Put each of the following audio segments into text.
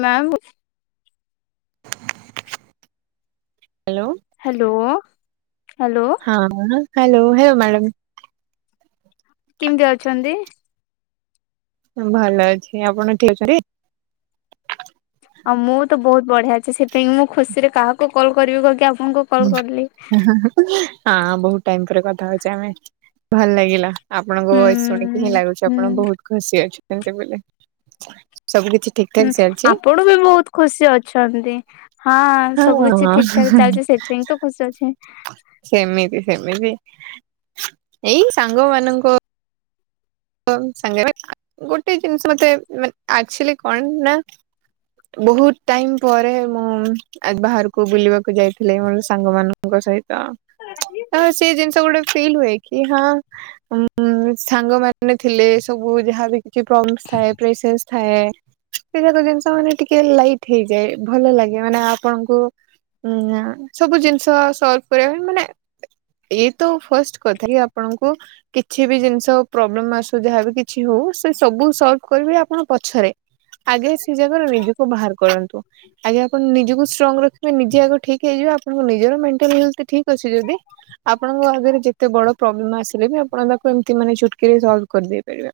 Ma'am hello. Hello hello. ହଁ hello ହେଓ madam. କେମତି ଅଛନ୍ତି? ଭଲ ଅଛି, ଆପଣ ଠିକ୍ ଅଛନ୍ତି? ଆଉ ମୁଁ ତ ବୋହୁତ୍ ବଢିଆ ଅଛି ସେଥିପାଇଁ ମୁଁ ଖୁସିରେ କାହାକୁ କଲ୍ କରିବି କରିକି ଆପଣଙ୍କୁ କଲ୍ କରିଲି। ହଁ ବହୁତ ଟାଇମ ପରେ କଥା ହଉଛେ ଆମେ ଭଲ୍ ଲାଗିଲା। ଆପଣଙ୍କ ହୁଁ ଭଏସ୍ ଶୁଣିକି ହିଁ ଲାଗୁଛି ହୁଁ ଆପଣ ବୋହୁତ୍ ଖୁସି ଅଛନ୍ତି ବୋଲେ ସବୁ କିଛି ଠିକ ଠାକ ହୁଁ ଚାଲିଛି ଆପଣ ବି ବୋହୁତ୍ ଖୁସି ଅଛନ୍ତି ହଁ ସବୁ କିଛି ହଁ ଠିକ ଠାକ ଚାଲିଛି ସେ ତିନ୍ ତ ଖୁସି ଅଛି। ସେମିତି ସେମିତି ଏଇ ସାଙ୍ଗ ମାନଙ୍କ ଙ୍ଗ ସାଙ୍ଗ ବା ଗୋଟେ ଜିନିଷ ମତେେ ଆକ୍ଚୁଲି କଣ ନା ବୋହୁତ୍ ଟାଇମ୍ ପରେ ମୁଁ ବାହାରକୁ ବୁଲିବାକୁ ଯାଇଥିଲି ମୋର ସାଙ୍ଗ ମାନ ତାଙ୍କ ସହିତ ତ ସେ ଜିନ୍ଷ ଗୋଟେ ଫିଲ୍ ହୁଏ କି ହଁ ସାଙ୍ଗ ମାନେ ଥିଲେ ସବୁ ଯାହାବି କିଛି ପ୍ରମିସ୍ ଥାଏ ପ୍ରେସେସ୍ ଥାଏ ସେ ଯାକ ଜିନିଷ ମାନେ ଟିକେ ଲାଇଟ୍ ହେଇଯାଏ ଭଲ ଲାଗେ ମାନେ ଆପଣଙ୍କୁ ହୁଁ ସବୁ ଜିନ୍ଷ ସଲଭ କରିବା ପାଇଁ ମାନେ ଏଇତ ଫାଷ୍ଟ୍ କଥା କି ଆପଣଙ୍କୁ କିଛି ବି ଜିନ୍--ଷ ପ୍ରୋବ୍ଲେମ ଆସୁ ଯାହାବ କିଛି ହୋଉ ସେ ସବୁ ସଲ୍ଭ କରିବେ ଆପଣ ପଛରେ ଆଗେ ସେ ଜାଗାରୁ ନିଜୁକୁ ବାହାର୍ କରନ୍ତୁ। ଆଜ୍ଞା ଆପଣ ନିଜକୁ ଷ୍ଟ୍ରଙ୍ଗ ରଖିବେ ନିଜେ ଆଗ ଠିକ ହେଇଯିବେ ଆପଣଙ୍କ ନିଜର ମେଣ୍ଟାଲ ହେଳଥ୍ ଠିକ ଅଛି ଯଦି ଆପଣଙ୍କ ଆଗରେ ଯେତେ ବଡ ପ୍ରୋବ୍ଲେମ୍ ଆସିଲେ ବି ଆପଣ ତାକୁ ଏମ୍ତି ମାନେ ଚୁଟ୍ କିରେ ସଲ୍ଭ କରିଦେଇ ପାରିବେ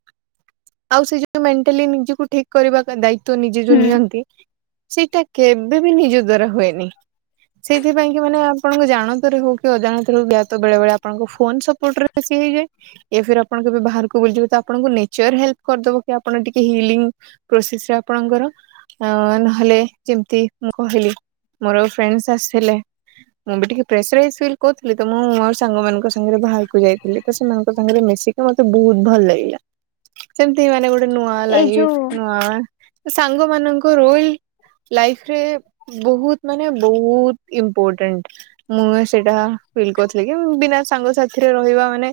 ଆଉ ସେ ଯଉ ମେଣ୍ଟାଲି ନିଜକୁ ଠିକ କରିବା ଦାୟିତ୍ବ ତ ନିଜେ ଯୋଉ ହୁଁ ନିଅନ୍ତି ସେଇଟା କେବେ ବି ନିଜ ଦ୍ଵାରା ହୁଏନି ସେଇଥିପାଇଁ କି ମାନେ ଆପଣଙ୍କ ଜାଣତରେ ହଉ କି ଅଜାଣତରେ ହଉ ଜାତ ବେଳେ ବେଳେ ଆପ୍ ଆପଣଙ୍କ ଫୋନ ସପୋର୍ଟରେ ବେସି ହେଇଯାଏ ୟା ଫିର୍ ଆ ଆପଣ କେବେ ବାହାରକୁ ବୁଲଯିବ ତ ଆପଣଙ୍କୁ ନେଚର ହେଲ୍ପ କରିଦବ କି ଆପଣ ଟିକେ ହିଲିଂ ପ୍ରୋସେସ୍ ରେ ଆପଣଙ୍କର। ଅ ନହେଲେ ଯେମିତି ମୁଁ କହିଲି ମୋର ଫ୍ରେଣ୍ଡ୍ସ୍ ଆସିଥିଲେ। ମୁଁ ବି ଟିକେ ପ୍ରେସରାଇସ୍ ଫିଲ୍ କରୁଥିଲି ତ ମୁଁ ମୋର ସାଙ୍ଗମାନାନଙ୍କ ସାଙ୍ଗରେ ବାହାରକୁ ଯାଇଥିଲି ତ ସେମାନଙ୍କ ସାଙ୍ଗରେ ମି ତ ମତେ ବହୁତ ଭଲ ଲାଗିଲା ସେମ୍ତି ମାନେ ଗୋଟେ ନୂଆ ଏଇ ଲାଇଫ୍ ଯୋଉ ନୂଆ ସାଙ୍ଗ ମାନଙ୍କୁ ରୋଇଲ୍ ଲାଇଫ୍ରେ ବୋହୁତ୍ ମାନେ ବୋହୁତ୍ ଇମ୍ପୋର୍ଟାଣ୍ଟ୍। ମୁଁ ସେଇଟା ଫିଲ୍ କରଥିଲି କି ବିନା ସାଙ୍ଗ ସାଥିରେ ରହିବା ମାନେ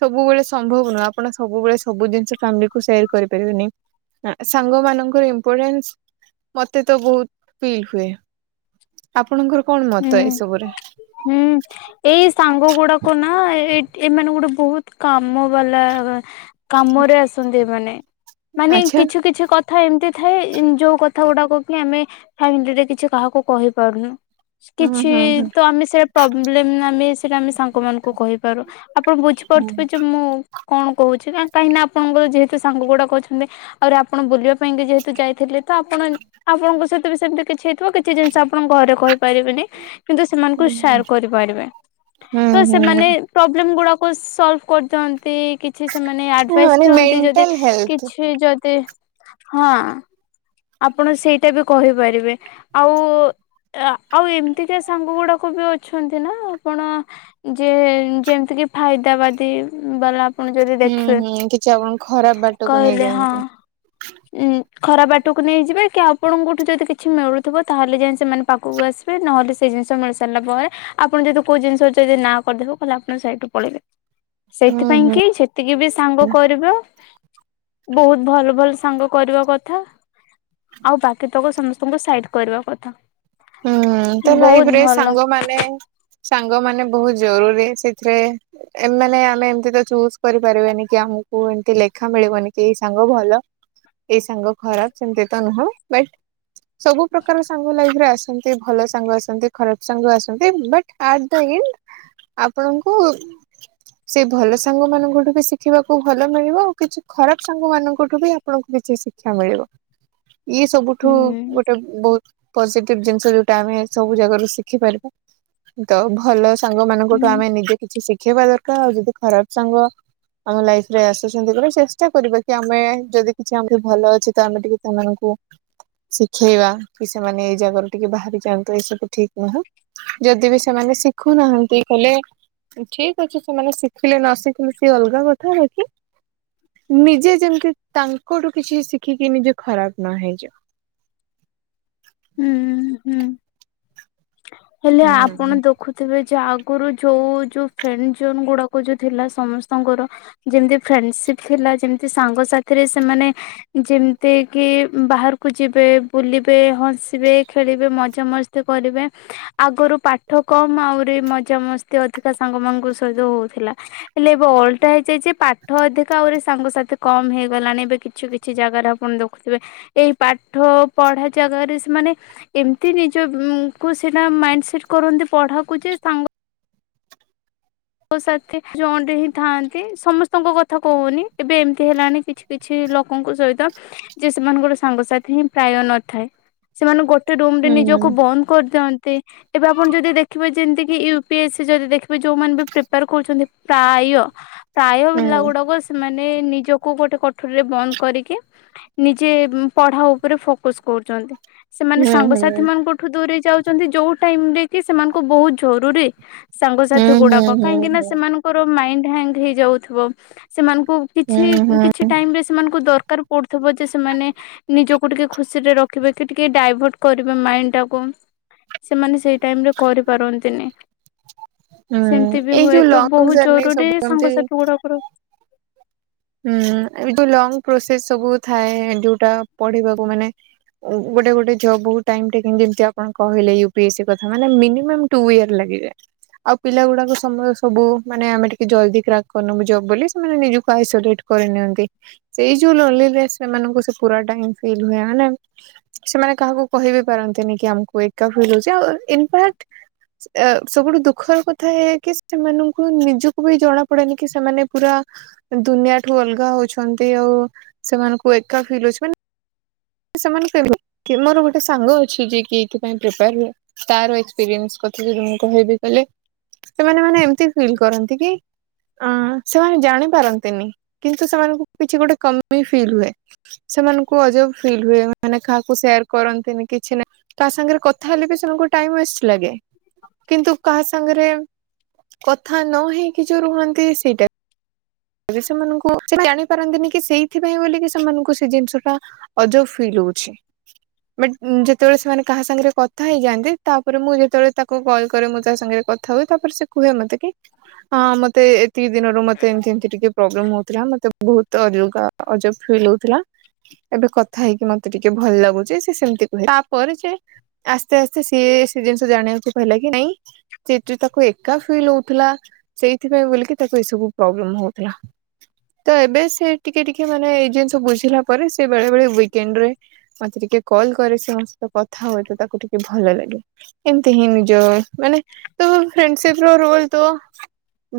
ସବୁବେଳେ ସ୍ ସମ୍ଭବ ନୁହଁ ଆପଣ ସବୁବେଳେ ସବୁ ଜିନିଷ ଫ୍ୟାମିଲି କୁ ସେୟାର କରିପାରିବେନି। ସାଙ୍ଗ ମାନଙ୍କର ଇମ୍ପୋର୍ଟାନ୍ସ ମତେ ତ ବହୁତ ଫିଲ୍ ହୁଏ। ଆପଣଙ୍କର କଣ ମତ ହୁଁ ଏସବୁରେ। ହୁଁ। ଏଇ ସାଙ୍ଗ ଗୁଡାକ ନା ଏ ଏମାନେ ଗୋଟେ ବହୁତ କାମ ବାଲା। କାମରେ ଆସନ୍ତି ମାନେ ମାନେ ଆଚ୍ଛା କିଛୁ କି କିଛି କଥା ଏମ୍ତି ଥାଏ ଯୋଉ କଥା ଗୁଡାକ କି ଆମେ ଫ୍ୟାମିଲିରେ କିଛି କାହାକୁ କହି ପାରୁନୁ ହୁଁ କିଛି ହୁଁ ତ ଆମେ ସେଇଟା ପ୍ରୋବ୍ଲେମ୍ ଆମେ ସେଇଟା ଆମେ ସାଙ୍ଗମାନଙ୍କୁ କହିପାରୁ। ଆପଣ ହୁଁ। ବୁଝିପାରୁଥିବେ ଯେ ମୁଁ କଣ କହୁଛି କାହିଁକି ନା ଆପଣଙ୍କର ଯେହେତୁ ସାଙ୍ଗ ଗୁଡାକ ଅଛନ୍ତି। ଆହୁରି ଆପଣ ବୁଲିବା ପାଇଁ ଯେହେତୁ ଯାଇଥିଲେ ତ ଆପଣ ଆପଣଙ୍କ ସହିତ ବି ସେମିତି କିଛି ହେଇଥିବ କିଛି ଜିନିଷ ଆପଣଙ୍କ ଘରେ କହିପାରିବେନି କିନ୍ତୁ ହୁଁ ସେୟାର୍ କରିପାରିବେ ତ ହୁଁ ସେମାନେ ପ୍ରୋବ୍ଲେମ ଗୁଡାକୁ ସଲ୍ଭ କରିଦିଅନ୍ତି କି ଛି ସେମାନେ ଆଡ୍ଭାଇସ୍ ମାନେ ଦିଅନ୍ତି ଯଦି ମେଣ୍ଟାଲ ହେଲ୍ଥ। କିଛି ଯଦି ହଁ। ଆପଣ ସେଇଟା ବି କହିପାରିବେ ଆଉ। ଆଉ ଏମ୍ତିକା ସାଙ୍ଗ ଗୁଡାକ ବି ଅଛନ୍ତି ନା ଆପଣ ଯେ ଯେମ୍ତି କି ଫାଇଦା ବାଦୀ ବାଲା। ପୁଣି ଯଦି ହୁଁ ଦେଖିବେ ହୁଁ କିଛି ଆପଣଙ୍କୁ ଖରାପ ବାଟକୁ କହିଲେ ହଁ ନେଇଯାଆନ୍ତି। ଉଁ ଖରାପ୍ ଟକୁ ନେଇଯିବେ କି ଆପଣଙ୍କଠୁ ଯଦି କିଛି ମିଳୁଥିବ ତାହେଲେ ଯାଇ ସେମାନେ ପାଖକୁ ଆସିବେ ନହେଲେ ସେ ସେଇ ଜିନିଷ ମିଳି ସାରିଲା ପରେ ଆପଣ ଯଦି କୋଉ ଜିନିଷ ଯଦି ନାଁ କରିଦେବେ ତାହାଲେ ଆପଣ ସେଇଠୁ ପଳେଇବେ। ହୁଁ ସେଇଥିପାଇଁ ହୁଁ କି ଛି ଯେତିକି ବି ସାଙ୍ଗ କରିବ ବହୁତ ଭଲ ଭଲ ସାଙ୍ଗ କରିବା କଥା। ଆଉ ବାକି ତକ ସମସ୍ତଙ୍କୁ ସାଇଟ୍ କରିବା କଥା। ହୁଁ ତ ଲାଇଫ୍ ବହୁତ ରେ ଭଲ ସାଙ୍ଗମା ମାନେ ସାଙ୍ଗ ମାନେ ବୋହୁତ୍ ଜରୁରୀ ସେଥିରେ। ଏମାନେ ଆମେ ଏମିତି ତ ଚୁଜ୍ କରିପାରିବାନି କି ଆମକୁ ଏମତି ଲେଖା ମିଳିବନି କି ଏଇ ସାଙ୍ଗ ଭଲ। ଏଇ ସାଙ୍ଗ ଖରାପ୍ ସେମ୍ତି ତ ନୁହଁ ବଟ୍ ସବୁ ପ୍ରକାର ସାଙ୍ଗ ଲାଇଫରେ ଆସ୍ ନ୍ତି ଭଲ ସାଙ୍ଗ ଆସନ୍ତି ଖରାପ ସାଙ୍ଗ ଆ ନ୍ତି ବାଟ୍ଆଟ୍ ଦ ଇଣ୍ଡ୍। ଆପଣଙ୍କୁ। ସେଇ ଭଲ ସାଙ୍ଗ ମାନଙ୍କଠୁ ବି ଶିଖିବାକୁ ଭଲ ମିଳିବ ଆଉ କିଛି ଖରାପ ସାଙ୍ଗ ମାନଙ୍କଠୁ ବି ଆ ପଣଙ୍କୁ କିଛି ଶିକ୍ଷା ମିଳିବ ଇଏ ସବୁଠୁ ହୁଁ ଗୋଟେ ବହୁତ୍ ପଜେ ଟିପ୍ ଜିନିଷ ଯୋଉଟା ଆମେ ସବୁ ଜାଗାରୁ ଶିଖିପାରିବା ତ ଭଲ ସାଙ୍ଗ ମାନଙ୍କଠୁ ହୁଁ ଆମେ ନିଜେ କିଛି ଶିଖେଇବା ଦର୍କାର୍ ଆଉ ଯଦି ଖରାପ୍ ସାଙ୍ଗ ଆମ ଲାଇଫ୍ ରେ ଆସୁଛନ୍ତି ବୋଲି ଚେଷ୍ଟା କରିବା କି ଆମେ ଯଦି କିଛି ଆମକୁ ଭଲ ଅଛି ତ ଆମେ ଟିକେ ସେମାନଙ୍କୁ ଶିଖେଇବା କି ସେମାନେ। ଜାଗାରୁ ଟିକେ ବାହାରି ଯାଆନ୍ତୁ ଏସବୁ ଠିକ ନୁହଁ ଯଦି ବି ସେମାନେ ଶିଖୁନାହାନ୍ତି ତାହେଲେ ଠିକ ଅଛି ସେମାନେ ଶିଖିଲେ ନ ଶିଖିଲେ ସିଏ ଅଲଗା କଥା ହେ କି। ନିଜେ ଯେମିତି ତାଙ୍କଠୁ କିଛି ଶିଖିକି ନିଜେ ଖରାପ ନ ହେଇଯାଉ। ହୁଁ ହୁଁ ହେଲେ ଆପଣ ହୁଁ। ଦୋ ଖୁଥିବେ ଯେ ଆଗରୁ ଯୋଉ ଯୋଉ ଫ୍ରେଣ୍ଡ ଜୋନ୍ ଗୁଡାକ ଯୋଉ ଥିଲା ସମସ୍ତଙ୍କର ଯେମତି ଫ୍ରେଣ୍ଡସିପ ଥିଲା ଯେମିତି ସାଙ୍ଗ ସାଥିରେ ସେମାନେ ଯେମିତି କି ବାହାରକୁ ଯିବେ ବୁଲିବେ ହସିବେ ଖେଳିବେ ମଜା ମସ୍ କରିବେ। ଆଗରୁ ପାଠ କମ୍ ଆହୁରି ମଜାମସ୍ତି ଅଧିକା ସାଙ୍ଗ ମାନଙ୍କ ସହିତ ହଉଥିଲା। ହେଲେ ଏବେ ଅଲଟା ହେଇଯାଇଛି ପାଠ ଅଧିକା ଆହୁରି ସାଙ୍ଗସାଥି କମ ହେଇଗଲାଣି ଏବେ କିଛି କିଛି ଜାଗାରେ ଆପଣ ଦେଖୁଥିବେ ଏଇ ପାଠ ପଢା ଜାଗାରେ ମାନେ ଏମତି ନିଜ ଙ୍କୁ ସେଟା ମାଇଣ୍ଡ ସେଟ କରନ୍ତି ପଢାକୁ ଯେ ସାଙ୍ଗ ମୋ ସାଥି ଜଏଣ୍ଟ ହିଁ ଥାଆନ୍ତି ସମସ୍ତଙ୍କ କଥା କହୁନି ଏବେ ଏମିତି ହେଲାଣି କିଛି କିଛି ଲୋକଙ୍କ ସହିତ ଯେ ସେମାନଙ୍କୋଟ ସାଙ୍ଗସାଥି ହିଁ ପ୍ରାୟ ନଥାଏ। ସେମାନେ ଗୋ ଟେ ରୁମ ରେ ହୁଁ ନିଜକୁ ବନ୍ଦ କରିଦିଅନ୍ତି। ଏବେ ଆପଣ ଯଦି ଦେଖିବେ ଯେମିତି କିି ୟୁ ପି ଏସ୍ ସି ଯଦି ଦେଖିବେ ଯୋଉମାନେ ବି ପ୍ରିପାର କରୁଛନ୍ତି ପ୍ରାୟ ପ୍ରାୟ ପିଲା ହୁଁ ଗୁଡାକ ସେମାନେ ନେ ନିଜକୁ ଗୋଟେ କଠୋରୀରେ ବନ୍ଦ କରିକି ନିଜେ ପଢା ଉପରେ ଫୋକସ କରୁଛନ୍ତି। ସେମାନେ ହୁଁ ହୁଁ ହୁଁ ସାଙ୍ଗସାଥି ମାନଙ୍କଠୁ ଦୂରେଇ ଯାଉଛନ୍ତି ଯୋଉ ଟାଇମ ରେ କି ସେମାନଙ୍କୁ ବହୁତ ଜୋ ଜରୁରୀ ସାଙ୍ଗସାଥି ହୁଁ ହୁଁ ଗୁଡାକ ହୁଁ ମାନଙ୍କର ମାଇଣ୍ଡ ହାଙ୍କ ହେଇଯାଉଥିବା ସେମାନଙ୍କୁ ହୁଁ କିଛି ହୁଁ କିଛି ଟାଇମ୍ରେ ସେମାନଙ୍କୁ ଦରକାର ପଡ଼ୁଥିବ ଯେ ସେମାନେ ନିଜକୁ ଟିକେ ଖୁସିରେ ରଖିବେ କି ଟିକେ ଡାଇଭର୍ଟ କରିବେ ମାଇଣ୍ଡ ଟାକୁ। ସେମାନେ ସେଇ ଟାଇମରେ କରିପାରନ୍ତିନି। ହୁଁ ଏମତିବି ଏଇ ହୁଏ ଯୋଉ ତ ଲଙ୍ଗ ବହୁତ ଜର୍ଣ୍ଣି ଜରୁରୀ ସବୁ ଏମତି ସାଙ୍ଗସାଥି ଗୁଡାକର ହୁଁ ଏ ଯୁ ଲଙ୍ଗ ପ୍ରସେସ ସବୁ ଥାଏ ଯୋଉଟା ପଢିବାକୁ ମାନେ ଗୋଟେ ଗୋଟେ ଜବ୍ ବହୁତ ଟାଇମ୍ ଟେକିଂ ଯେମିତି ଆପଣ କହିଲେ ୟୁପିଏ ସି କଥା ମାନେ ମିନିମମ୍ ଟୁ ଇୟର ଲାଗିବେ। ଆଉ ପିଲା ଗୁଡାକ ସମୟ ସବୁ ମାନେ ଆମେ ଟିକେ ଜଲଦି କ୍ରାକ୍ କରିନବୁ ଜବ ବୋଲି ସେମାନେ ନିଜକୁ ହାୟ ତ ଡିଟ କରିନିଅନ୍ତି ସେ ଯୋଉ ଲଲି ରେସ୍ ସେମାନଙ୍କୁ ସେଇ ପୁରା ଟା ହିଁ ଫିଲ ହୁଏ ମାନେ ସେମାନେ କାହାକୁ କହିହିବି ପାରନ୍ତିନି କି ଆମକୁ ଏକା ଫିଲ ହଉଛି ଆଉ ଇମ୍ଫାକ୍ଟ ଏ ସବୁଠୁ ଦୁଃଖର କଥା ଏଇ କି ସେମାନଙ୍କୁ ନିଜକୁ ବି ଜଣା ପଡେନି କି ସେମାନେ ପୁରା ଦୁନିଆଠୁ ଅଲଗା ହଉଛନ୍ତି ଆଉ ସେମାନଙ୍କୁ ଏକା ଫିଲ୍ ହଉଛି ସେମାନେ ମୋର ଗୋଟେ ସାଙ୍ଗ ଅଛି ଯେ କି ଏଥିପାଇଁ ପ୍ରିପାର ହୁଏ। ତାର ଏକ୍ସପିରିଏନ୍ସ କଥା ଯଦି ମୁଁ କହିବି କଲେ ସେମାନେ ମାନେ ଏମିତି ଫିଲ୍ କରନ୍ତି କି? ଅ ସେମାନେ ଜାଣି ପାରନ୍ତିନି କିନ୍ତୁ ସେମାନଙ୍କୁ କିଛି ଗୋଟେ କମି ଫିଲ୍ ହୁଏ। ସେମାନଙ୍କୁ ଅଜବ ଫିଲ୍ ହୁଏ ମାନେ କାହାକୁ ସେୟାର କରନ୍ତିନି କିଛି ନାହିଁ। କାହା ସାଙ୍ଗରେ କଥା ହେଲେ ବି ସେମାନଙ୍କୁ ଟାଇ ୱେଷ୍ଟ ଲାଗେ କିନ୍ତୁ କାହା ସାଙ୍ଗରେ କଥା ନ ହେଇକି ଯୋଉ ରୁହନ୍ତି ସେଇଟା। ସେମାନଙ୍କୁ ସେ ଜାଣିପାରନ୍ତିନି କି ସେଇଥିପାଇଁ ବୋଲି ସେମାନଙ୍କୁ ସେ ଜିନିଷ ଟା ଅଜବ ଫିଲ୍ ହଉଛି। ବଟ ଯେତେବେଳେ ସେମାନେ କାହା ସାଙ୍ଗରେ କଥା ହେଇଯାଆନ୍ତି ତାପରେ ମୁଁ ଯେତେବେଳେ ତାକୁ କଲ୍ କରେ ମୁଁ ତା ସାଙ୍ଗରେ କ ଥା ହୁଏ ତାପରେ ସେ କୁହେ ମତେ କି ହଁ ମତେ ଏତିକି ଦିନରୁ ମତେ ଏମିତି ଟିକେ ପ୍ରୋବ୍ଲେମ ହଉଥିଲା ମତେ ବହୁତ ଅଗ ଅଜବ ଫିଲ ହଉଥିଲା ଏବେ କଥା ହେଇକି ମତେ ଟିକେ ଭଲ ଲାଗୁଛି ସେ ସେମତି କହେ ତାପରେ ଯେ ଆସ୍ତେ ଆସ୍ତେ ସିଏ ସେ ଜିନିଷ ଜାଣିବାକୁ ପହିଲା କି ନାଇଁ ସେ ଯେ ତାକୁ ଏକା ଫିଲ୍ ହଉଥିଲା ସେଇଥିପାଇଁ ବୋଲିକି ତାକୁ ଏସବୁ ପ୍ରୋବ୍ଲେମ ହଉ ଥିଲା। ତ ଏବେ ସେ ଟିକେ ଟିକେ ମାନେ ଏଇ ଜିନିଷ ବୁଝିଲା ପରେ ସେ ବେଳେ ବେଳେ ୱିକେଣ୍ଡ ରେ ମତେ ଟିକେ କଲ୍ କରେ ସମସ୍ତ କଥା ହୁଏତ ତାକୁ ଟିକେ ଭଲ ଲାଗି ଏମତି ହିଁ ନିଜଏ ମାନେ ତ ଫ୍ରେଣ୍ଡସିପ ର ରୋଲ ତୋ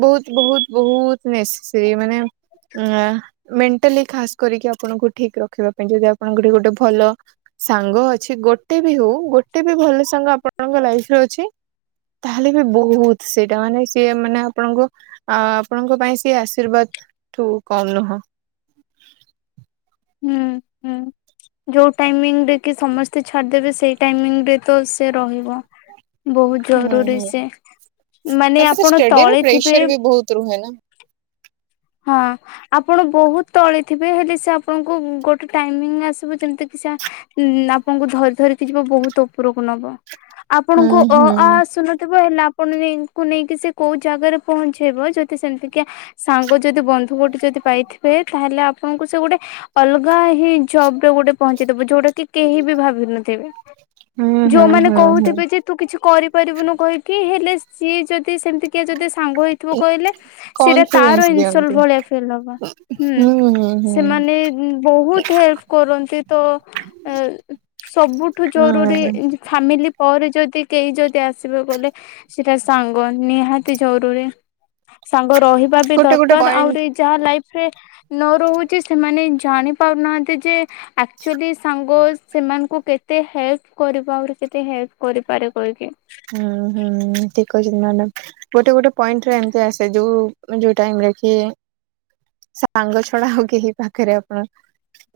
ବହୁତ ବହୁତ ବହୁତ ନେସ୍ସେରି ମାନେ ୟା ମେଣ୍ଟାଲି ଖାସ୍ କରିକି ଆପଣଙ୍କୁ ଠିକ୍ ରଖିବା ପାଇଁ ଯଦି ଆପଣଙ୍କଠି ଗୋଟେ ଭଲ ସାଙ୍ଗ ଅଛି ଗୋଟେ ବି ହଉ ଗୋଟେ ବି ଭଲ ସାଙ୍ଗ ଆପଣଙ୍କ ଲାଇଫରେ ଅଛି ତା ହାଲେ ବି ବହୁତ ସେଇଟା ମାନେ ସିଏ ମାନେ ଆପଣଙ୍କ ଆପଣଙ୍କ ପାଇଁ ସିଏ ଆସ ତିରର୍ବାତଠୁ କଲ୍ ନୁହଁ। ହୁଁ ହୁଁ ଯୋଉ ଟାଇମିଂରେ କି ସମସ୍ତେ ଛାଡ଼ିଦେବେ ସେଇ ଟାଇମିଙ୍ଗରେ ତ ସେ ରହିବ। ବହୁତ ହୁଁ ଜରୁରୀ ହୁଁ ସେ ମାନେ ତାପରେ ଆପଣ ଷ୍ଟଡିର ତଳେ ଥିବେ ପ୍ରେସର ବି ବହୁତ ରୁହେ ନା। ହଁ ଆପଣ ବହୁତ ତଳେ ଥିବେ ହେଲେ ସେ ଆପଣଙ୍କୁ ଗୋଟେ ଟାଇମିଂ ଆସିବ ଯେମିତି କିସେ ଉ ଆପଣଙ୍କୁ ଧରି ଧରିକି ଯିବା ବହୁତ ଉପରକୁ ନବ। ହୁଁ ଆପଣଙ୍କୁ ଅ ହୁଁ ଆ ଆସୁନଥିବ ହେଲା ଆ ପନ ନେଇଙ୍କୁ ନେଇକି ସେ କୋଉ ଜାଗାରେ ପହଞ୍ଚେଇବ ଯଦି ସେମିତି କିଏ ସାଙ୍ଗ ଯଦି ବନ୍ଧୁ ଗୋଟେ ଯଦି ପାଇଥିବେ ତାହେଲେ ଆପଣଙ୍କୁ ସେ ଗୋଟେ ଅଲଗା ହିଁ ଜବ ରେ ଗୋଟେ ପହଞ୍ଚିଦବ ଯୋଉଟା କି କେହି ବି ଭାବି ନଥିବେ ହୁଁ ହୁଁ ଯୋଉମାନୋନ ହୁଁ ହୁଁ। କହୁଥିବେ ଯେ ତୁ କିଛି କରିପାରିବୁନୁ କହିକି ହେଲେ ସିଏ ଯଦି ସେମିତି କିଏ ଯଦି ସାଙ୍ଗ ହେଇ ଥିବା କହିଲେ ସେଇଟା ତାର କନଫିଡେନ୍ସ ଇନ ସଲ୍ ଦିଅନ୍ତି। ଭଳିଆ ଫିଲ ହବ। ହୁଁ ସେମାନେ ବହୁତ ହେଲ୍ଫ କରନ୍ତି ତ ଏ ସବୁଠୁ ଜରୁରୀ ହୁଁ ଏଇଯୋ ଫାମିଲି ପରେ ଯଦି କେହି ଯଦି ଆସିବେ ଗଲେ ସେଟା ସାଙ୍ଗ ନିହାତି ଜରୁରୀ। ସାଙ୍ଗ ରହିବା ବି ଗୋଟେ ଗୋଟେ ଦରକାର ପଏଣ୍ଟ ଆହୁରି ଯାହା ଲାଇଫ ରେ ନ ରହୁଚି ସେମାନେ ଜାଣିପାରୁନାହାଁନ୍ତି ଯେ ଆକ୍ଚୁଲି ସାଙ୍ଗ ସେମାନଙ୍କୁ କେତେ ହେଲ୍ପ କରିପା ଆହୁରି କେତେ ହେଲ୍ପ କରିପାରେ କହିକି। ହୁଁ ହୁଁ ହୁଁ ହୁଁ ଠିକ କହିଚନ୍ତି ମାଡ଼ାମ ଗୋଟେ ଗୋଟେ ପଏଣ୍ଟରେ ଏମତି ଆସେ ଯୋଉ ଯୋଉ ଟାଇମର କି ସାଙ୍ଗ ଛଡା ଆଉ କେହି ପାଖରେ ଆପଣ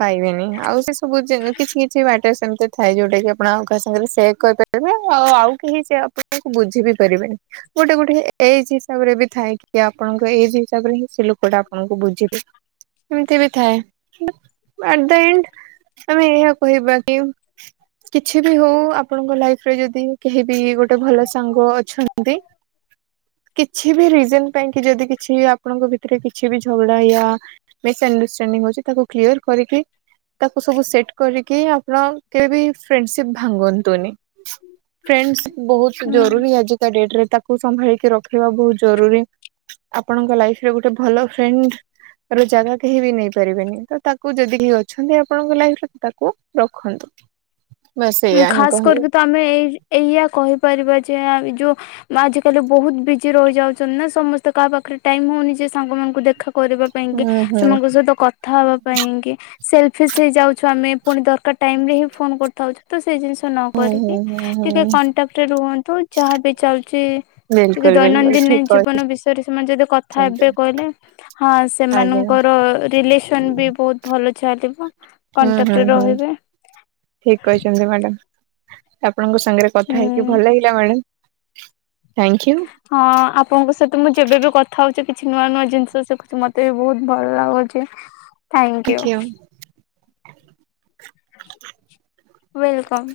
ପାଇବେନି ଆଉ ସେ ସବୁ ଯିନି କିଛି କିଛି ବାଟ ସେମତି ଥାଏ ଯୋଉଟା କି ଆପଣ ଆଉ କାହା ସାଙ୍ଗରେ ସେଆ କରିପା ଏବେ ଆ ଆଉ କେହି ସେ ଆପଣକୁ ବୁଝି ବି ପାରିବେନି। ଗୋଟେ ଗୋଟେ ଏଜ ହିସାବରେ ବି ଥାଏ କି ଆପଣଙ୍କ ଏଜ ହିସାବରେ ହଁ ସେ ଲୋକଟା ଆପଣଙ୍କୁ ବୁଝିବେ। ଏମିତିରେ ଥାଏ ଆର୍ଦେଣ୍ଡ ଆମେ ଏହା କହିବା କି କିଛି ବି ହଉ ଆପଣଙ୍କ ଲାଇଫ ରେ ଯଦି କେହି ବି ଗୋଟେ ଭଲ ସାଙ୍ଗ ଅଛନ୍ତି କିଛି ବି ରିଜନ ପାଇଁ କି ଯଦି କିଛିବି ଆପଣଙ୍କ ଭିତରେ କିଛି ବି ଝଗଡା ୟା ମିସ ଏଣ୍ଡଷ୍ଟାଣ୍ଡିଙ୍ଗ ହୋଉଚି ତାକୁ କ୍ଲିୟର କରିକି ତାକୁ ସବୁ ସେଟ୍ କରିକି ଆପ୍ଲାଙ୍ଗ କେବି ଫ୍ରେଣ୍ଡସିପ୍ ଭାଙ୍ଗନ୍ତୁନି। ଫ୍ରେଣ୍ଡସ୍ ବହୁତ ହୁଁ। ଜରୁରୀ ଆଜିକା ଡେଟରେ ତାକୁ ସମ୍ଭାଳିକି ରଖିବା ବହୁତ ଜରୁରୀ। ଆପଣଙ୍କ ଲାଇଫରେ ଗୋଟେ ଭଲ ଫ୍ରେଣ୍ଡ ର ଜାଗା କେହି ବି ନେଇ ପାରିବେନି ତ ତାକୁ ଯଦି କେହି ଅଛନ୍ତି ଆପଣଙ୍କ ଲାଇଫରେ ତ ତାକୁ ରଖନ୍ ମୁଁ ଖାସ କରିକି ତ ଆମେ ଏଇ ଏଇୟଆ କହିପାରିବା ଯେ ଆଉ ଏ ଯୋ ଆଜ କାଲି ବହୁତ ବି ଜି ରହିଯାଉଚନ୍ ନା ସମସ୍ତେ କାହା ପାଖରେ ଟାଇମ୍ ହେଉନି ଯେ ସାଙ୍ଗମାନଙ୍କୁ ଦେଖା କରିବା ହୁଁ ପାଇଁକ ହୁଁ ସେମାନଙ୍କ ସହିତ କଥାବା ପାଇଁ କି ସେଲଫିସ ହେଇ ଯାଉଛନ୍ତି ପୁଣି ଦରକାର ଟାଇମ ରେ ହିଁ ଫୋନ କରିଥାଉଛ ତ ସେ ଜିନିଷ ନ ହୁଁ ହୁଁ କରରିକି ହୁଁ ହୁଁ। ଟିକେ କଣ୍ଟାକ୍ଟରେ ରୁହନ୍ତୁ ଯାହା ବିି ଚାଲୁଚି ଟିକେ ବିଲକୁଲ ବିଲକୁଲ ଦୈନନ୍ଦିନ ଠିକ ଜୀବନ ବିଷୟରେ ସେମାନେ ଯଦି କଥା କହିଛନ୍ତି ଏବେ କହିଲେ ହଁ ଆଜ୍ଞା ସେମାନଙ୍କର ରିଲେସନ୍ ବି ବୋହୁତ୍ ଭଲ ଚାଲିବ। କଣ୍ଟାକ୍ଟରେ ରହିବେ। ଠିକ୍ କହିଛନ୍ତି ମ୍ୟାଡମ୍। ଆପଣ ଙ୍କ ସାଙ୍ଗରେ କଥା ହୁଁ। ହେଇକି ଭଲ ହେଇିଲା ମ୍ୟାଡମ୍। ଥ୍ୟାଙ୍କୟୁ। ହଁ ଆପଣଙ୍କ ସହିତ ମୁଁ ଯେବେ ବି କଥା ହଉଛି କିଛି ନୂଆ ନୂଆ ଜିନ୍ସ ଶିଖୁଛି। ମତେ ବି ବୋହୁତ୍ ଭଲ ଲାଗୁଚି। [inaudible] ଥ୍ୟାଙ୍କୟୁ। ୱେଲ୍ କମ୍।